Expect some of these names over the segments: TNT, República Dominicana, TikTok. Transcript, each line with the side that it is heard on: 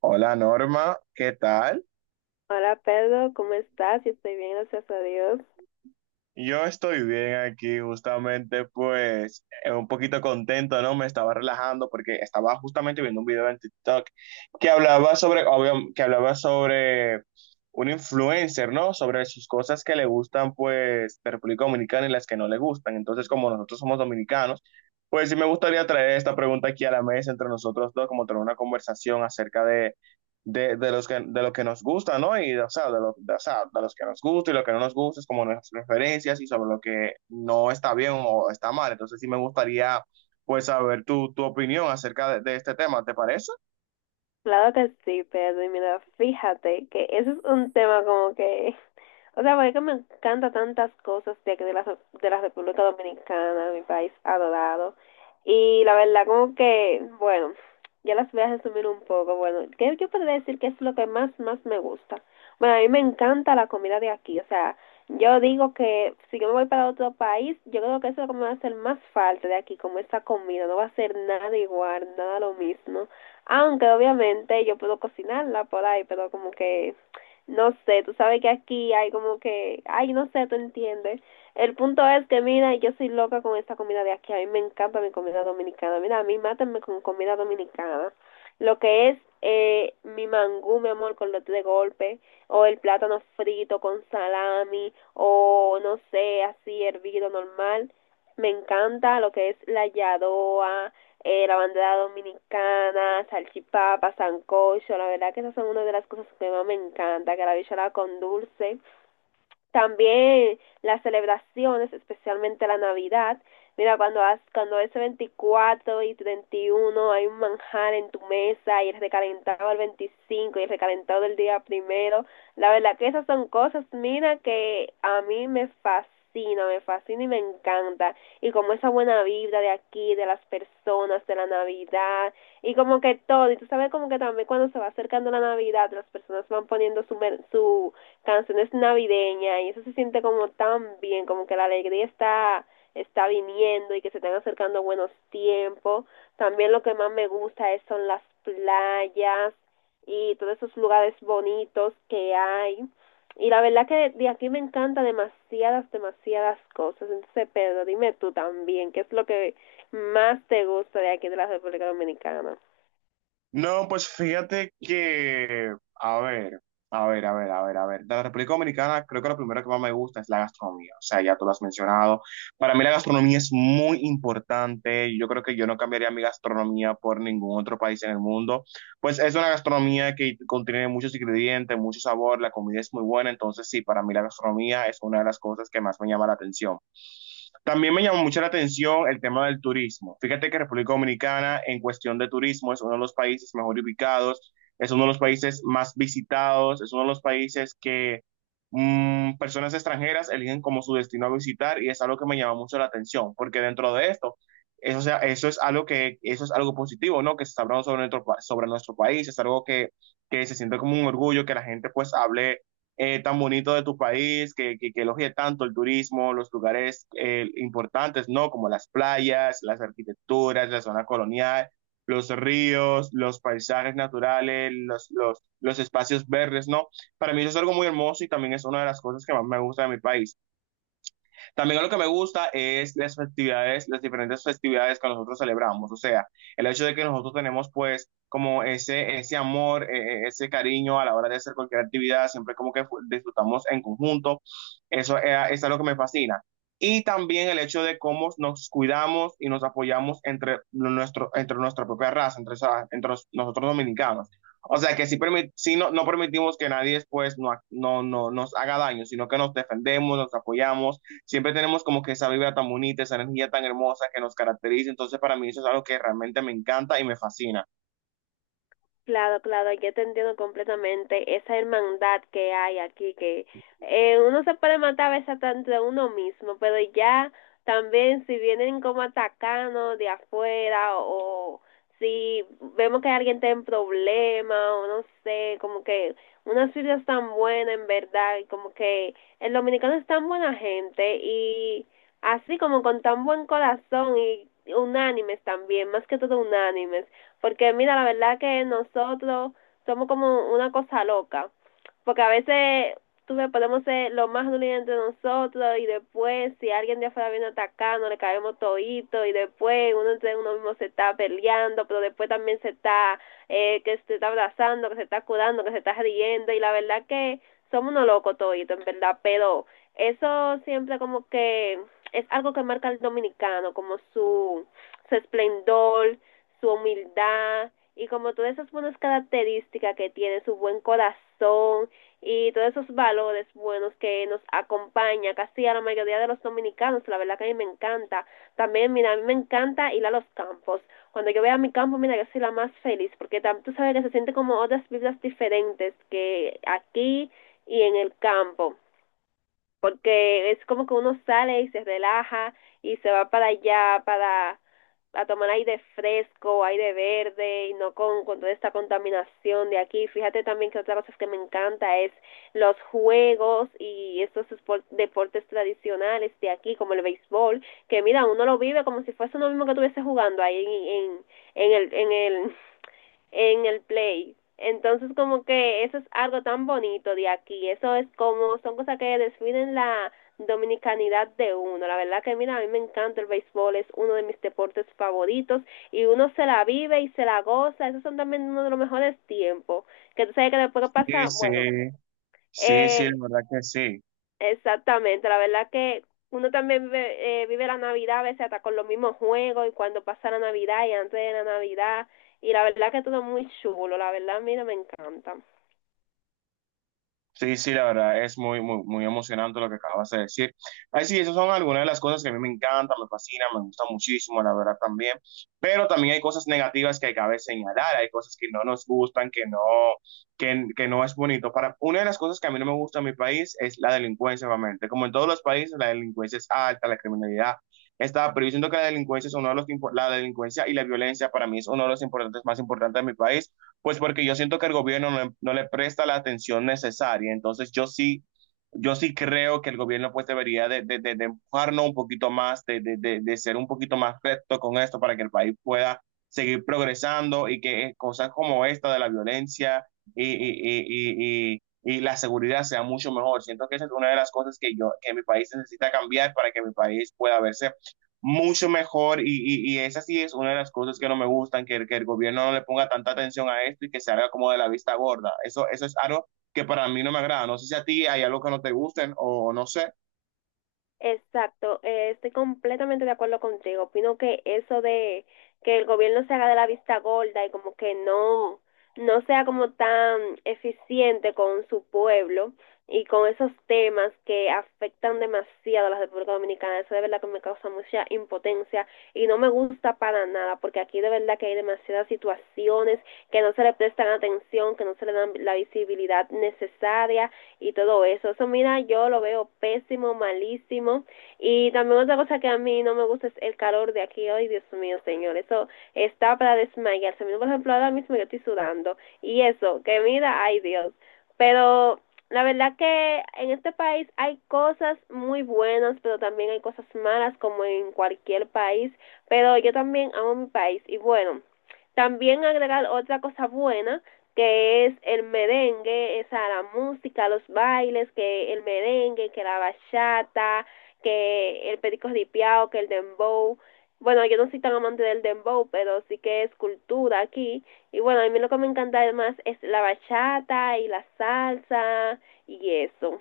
right: Hola Norma, ¿qué tal?
left: Hola Pedro, ¿cómo estás? Yo estoy bien, gracias a Dios.
right: Yo estoy bien aquí justamente un poquito contento, ¿no? Me estaba relajando porque estaba justamente viendo un video en TikTok que hablaba sobre, obvio, que hablaba sobre un influencer, ¿no? Sobre sus cosas que le gustan pues de República Dominicana y las que no le gustan. Entonces, como nosotros somos dominicanos, pues sí me gustaría traer esta pregunta aquí a la mesa entre nosotros dos, como tener una conversación acerca de lo que nos gusta, ¿no? Y, o sea, de, lo, de, o sea, de los que nos gusta y lo que no nos gusta, es como nuestras preferencias y sobre lo que no está bien o está mal. Entonces sí me gustaría, pues, saber tu opinión acerca de este tema, ¿te parece?
left: Claro que sí, Pedro. Y mira, fíjate que eso es un tema como que... O sea, porque me encanta tantas cosas de, aquí de la República Dominicana, mi país adorado. Y la verdad, como que, bueno, ya las voy a resumir un poco. Bueno, ¿qué yo podría decir que es lo que más, más me gusta? Bueno, a mí me encanta la comida de aquí. O sea, yo digo que si yo me voy para otro país, yo creo que eso es lo que me va a hacer más falta de aquí, como esta comida. No va a ser nada igual, nada lo mismo. Aunque obviamente yo puedo cocinarla por ahí, pero como que no sé, tú sabes que aquí hay como que, ay, no sé, tú entiendes. El punto es que, mira, yo soy loca con esta comida de aquí, a mí me encanta mi comida dominicana, mira, a mí mátenme con comida dominicana. Lo que es mi mangú, mi amor, con lote de golpe, o el plátano frito con salami, o no sé, así hervido normal me encanta lo que es la yadoa, la bandera dominicana, salchipapa, sancocho, la verdad que esas son una de las cosas que más me encanta, que la bichola con dulce, también las celebraciones, especialmente la Navidad. Mira, cuando, has, cuando es 24 y 31 hay un manjar en tu mesa y el recalentado del 25 y el recalentado del día primero. La verdad que esas son cosas, mira, que a mí me fascina, y me encanta. Y como esa buena vibra de aquí, de las personas, de la Navidad, y como que todo. Y tú sabes como que también cuando se va acercando la Navidad, las personas van poniendo su, su canciones navideñas y eso se siente como tan bien, como que la alegría está viniendo y que se están acercando buenos tiempos. También lo que más me gusta es son las playas y todos esos lugares bonitos que hay. Y la verdad que de aquí me encanta demasiadas, demasiadas cosas. Entonces, Pedro, dime tú también, ¿qué es lo que más te gusta de aquí de la República Dominicana?
right: No, pues fíjate que, a ver. De la República Dominicana, creo que lo primero que más me gusta es la gastronomía. O sea, ya tú lo has mencionado. Para mí la gastronomía es muy importante. Yo creo que yo no cambiaría mi gastronomía por ningún otro país en el mundo. Pues es una gastronomía que contiene muchos ingredientes, mucho sabor, la comida es muy buena. Entonces, sí, para mí la gastronomía es una de las cosas que más me llama la atención. También me llamó mucho la atención el tema del turismo. Fíjate que República Dominicana, en cuestión de turismo, es uno de los países mejor ubicados, es uno de los países más visitados, es uno de los países que personas extranjeras eligen como su destino a visitar y es algo que me llama mucho la atención, porque dentro de esto, eso es algo que, eso es algo positivo, ¿no? Que se está hablando sobre sobre nuestro país, es algo que se siente como un orgullo, que la gente pues hable tan bonito de tu país, que elogie tanto el turismo, los lugares importantes, ¿no? Como las playas, las arquitecturas, la zona colonial, los ríos, los paisajes naturales, los espacios verdes, ¿no? Para mí eso es algo muy hermoso y también es una de las cosas que más me gusta de mi país. También algo que me gusta es las festividades, las diferentes festividades que nosotros celebramos, o sea, el hecho de que nosotros tenemos pues como ese amor, ese cariño a la hora de hacer cualquier actividad, siempre como que disfrutamos en conjunto, eso es algo que me fascina. Y también el hecho de cómo nos cuidamos y nos apoyamos entre nuestra propia raza, entre, esa- entre los- nosotros dominicanos. O sea que sí, sí no, no permitimos que nadie después no, ha- no, no, nos haga daño, sino que nos defendemos, nos apoyamos. Siempre tenemos como que esa vibra tan bonita, esa energía tan hermosa que nos caracteriza. Entonces, para mí eso es algo que realmente me encanta y me fascina.
left: Claro, claro, yo te entiendo completamente esa hermandad que hay aquí, que uno se puede matar a veces hasta entre uno mismo, pero ya también si vienen como atacanos de afuera o si vemos que alguien está en problema o no sé, como que unas filas tan buenas en verdad, y como que el dominicano es tan buena gente y así como con tan buen corazón y unánimes también, más que todo unánimes, porque mira, la verdad que nosotros somos como una cosa loca, porque a veces tú ves, podemos ser lo más dolientes de nosotros y después si alguien de afuera viene atacando, le caemos todito y después uno entre uno mismo se está peleando, pero después también se está, que se está abrazando, que se está curando, que se está riendo y la verdad que somos unos locos toditos, en verdad, pero eso siempre como que es algo que marca al dominicano, como su esplendor, su humildad y como todas esas buenas características que tiene, su buen corazón y todos esos valores buenos que nos acompaña casi a la mayoría de los dominicanos, la verdad que a mí me encanta. También, mira, a mí me encanta ir a los campos. Cuando yo voy a mi campo, mira, yo soy la más feliz, porque tam- tú sabes que se siente como otras vidas diferentes, que aquí y en el campo, porque es como que uno sale y se relaja y se va para allá para a tomar aire fresco, aire verde y no con, con toda esta contaminación de aquí. Fíjate también que otra cosa que me encanta es los juegos y estos deportes tradicionales de aquí, como el béisbol, que mira, uno lo vive como si fuese uno mismo que estuviese jugando ahí en el, en el en el play. Entonces como que eso es algo tan bonito de aquí, eso es como, son cosas que definen la dominicanidad de uno. La verdad que mira, a mí me encanta el béisbol, es uno de mis deportes favoritos y uno se la vive y se la goza, esos son también uno de los mejores tiempos, que tú sabes que después que
right: Sí,
left: pasa,
right: sí,
left: bueno,
right: sí, sí, la
left: eh,
right: verdad que sí.
left: Exactamente, la verdad que uno también ve- vive la Navidad a veces hasta con los mismos juegos y cuando pasa la Navidad y antes de la Navidad y la verdad que todo muy chulo, la verdad, mira, me encanta.
right: Sí, sí, la verdad es muy, muy, muy emocionante lo que acabas de decir. Ay, sí, esas son algunas de las cosas que a mí me encantan, me fascinan, me gusta muchísimo, la verdad también. Pero también hay cosas negativas que cabe señalar, hay cosas que no nos gustan, que no es bonito. Una de las cosas que a mí no me gusta en mi país es la delincuencia, obviamente. Como en todos los países, la delincuencia es alta, la criminalidad está, pero yo siento que la delincuencia es uno de los, la delincuencia y la violencia para mí es uno de los más importantes de mi país pues porque yo siento que el gobierno no le presta la atención necesaria. Entonces yo sí, yo sí creo que el gobierno pues debería de empujarnos un poquito más, de ser un poquito más recto con esto para que el país pueda seguir progresando y que cosas como esta de la violencia y la seguridad sea mucho mejor. Siento que esa es una de las cosas que mi país necesita cambiar para que mi país pueda verse mucho mejor y esa sí es una de las cosas que no me gustan, que el gobierno no le ponga tanta atención a esto y que se haga como de la vista gorda. Eso es algo que para mí no me agrada. No sé si a ti hay algo que no te gusten o no sé.
left: Exacto, estoy completamente de acuerdo contigo. Opino que eso de que el gobierno se haga de la vista gorda y como que no, no sea como tan eficiente con su pueblo y con esos temas que afectan demasiado a la República Dominicana, eso de verdad que me causa mucha impotencia y no me gusta para nada porque aquí de verdad que hay demasiadas situaciones que no se le prestan atención, que no se le dan la visibilidad necesaria y todo eso. Eso, mira, yo lo veo pésimo, malísimo. Y también otra cosa que a mí no me gusta es el calor de aquí hoy, Dios mío, señor. Eso está para desmayarse. Por ejemplo, ahora mismo yo estoy sudando. Y eso, que mira, ay Dios. Pero la verdad que en este país hay cosas muy buenas, pero también hay cosas malas como en cualquier país. Pero yo también amo mi país. Y bueno, también agregar otra cosa buena que es el merengue, esa la música, los bailes, que el merengue, que la bachata, que el perico ripiao, que el dembow. Bueno, yo no soy tan amante del dembow, pero sí que es cultura aquí. Y bueno, a mí lo que me encanta además es la bachata y la salsa y eso.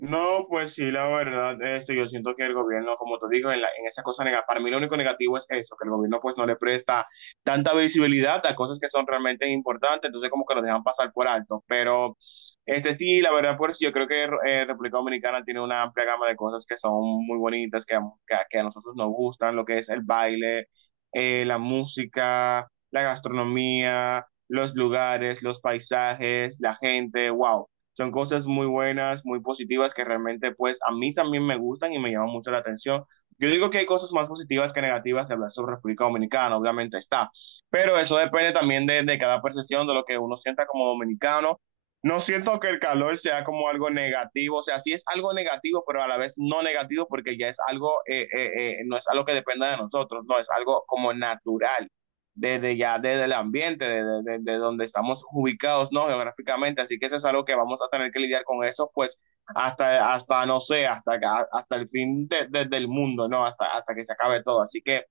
right: No, pues sí, la verdad, este, yo siento que el gobierno, como te digo, en esa cosa negativa, para mí lo único negativo es eso, que el gobierno pues no le presta tanta visibilidad a cosas que son realmente importantes, entonces como que lo dejan pasar por alto, pero este sí, la verdad, pues yo creo que República Dominicana tiene una amplia gama de cosas que son muy bonitas, que, que a nosotros nos gustan, lo que es el baile, la música, la gastronomía, los lugares, los paisajes, la gente, wow. Son cosas muy buenas, muy positivas que realmente pues a mí también me gustan y me llaman mucho la atención. Yo digo que hay cosas más positivas que negativas de hablar sobre República Dominicana, obviamente está, pero eso depende también de cada percepción, de lo que uno sienta como dominicano. No siento que el calor sea como algo negativo, o sea, sí es algo negativo, pero a la vez no negativo porque ya es algo, no es algo que dependa de nosotros, no, es algo como natural desde ya desde el ambiente, desde donde estamos ubicados, ¿no? Geográficamente, así que eso es algo que vamos a tener que lidiar con eso, pues hasta no sé, hasta, hasta el fin del mundo, ¿no? Hasta, hasta que se acabe todo, así que,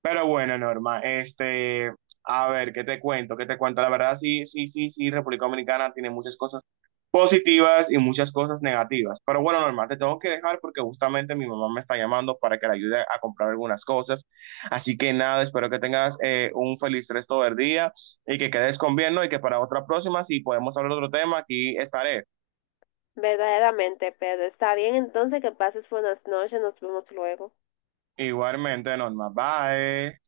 right: pero bueno, Norma, este, a ver, ¿qué te cuento? ¿Qué te cuento? La verdad, sí, República Dominicana tiene muchas cosas positivas y muchas cosas negativas. Pero bueno, normal, te tengo que dejar porque justamente mi mamá me está llamando para que la ayude a comprar algunas cosas. Así que nada, espero que tengas un feliz resto del día y que quedes con bien, ¿no? Y que para otra próxima, si podemos hablar de otro tema, aquí estaré.
left: Verdaderamente, pero está bien entonces que pases buenas noches, nos vemos luego.
right: Igualmente, normal, bye.